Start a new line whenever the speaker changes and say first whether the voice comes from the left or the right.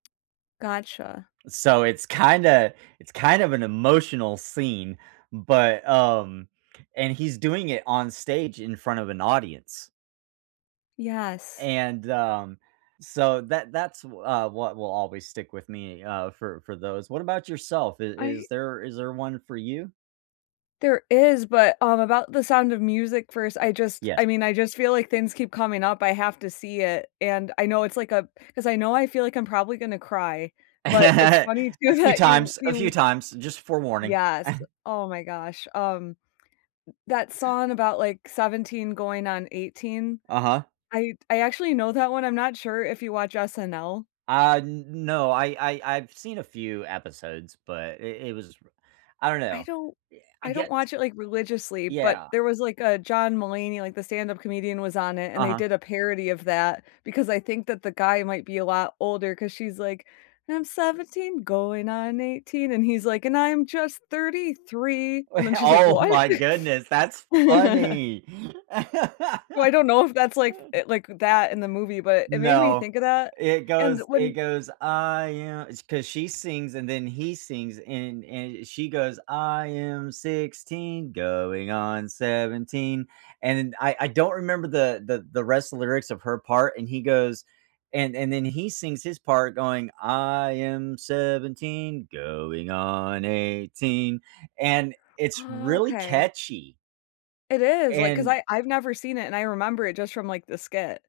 left: Gotcha.
right: So it's kinda it's kind of an emotional scene. But, um, and he's doing it on stage in front of an audience.
left: Yes.
right: And, um, so that that's wh uh, what will always stick with me, uh, for for those. What about yourself? Is
left: I
right: is there is there one for you?
left: There is, but, um, about the Sound of Music first, I just, I
right: Yes.
left: mean, I just feel like things keep coming up. I have to see it, and I know it's like a 'cause I know I feel like I'm probably gonna cry, but it's funny
right: A
left: too
right: few
left: that you
right: times, a few
left: you
right: times, just fore warning.
left: Yes, oh my gosh. Um, mm that song about like 17 going on 18,
right: Uh-huh.
left: I I actually know that one. I'm not sure if you watch SNL.
right: Uh, n no, I I I've seen a few episodes, but it it was r I don't
left: I
right: know.
left: don't
right: Eh, I
left: I don't
right: guess
left: watch it like religiously, but
right: Yeah.
left: there was, like, a John Mulaney, like the stand-up comedian was on it, and they
right: Uh-huh.
left: did a parody of that. Because I think that the guy might be a lot older, 'cause she's like, I'm 17 going on 18, and he's like, "And I'm just 33." And then she's like,
right: Oh
left: "What?"
right: my goodness, that's funny.
left: So I don't know if that's, like, f if, like, that in the movie, but it made me
right: No.
left: think of that.
right: It
left: And
right: goes it
left: when
right: goes, I am It's 'cause she sings and then he sings and and she goes, I am 16 going on 17. And I I I don't remember the the the rest of the lyrics of her part. And he goes and and then he sings his part going, I am 17 going on 18. and it's really
left: Okay.
right: catchy.
left: It is. Like, cause
right: And
left: I I've never seen it, and I remember it just from like the skit.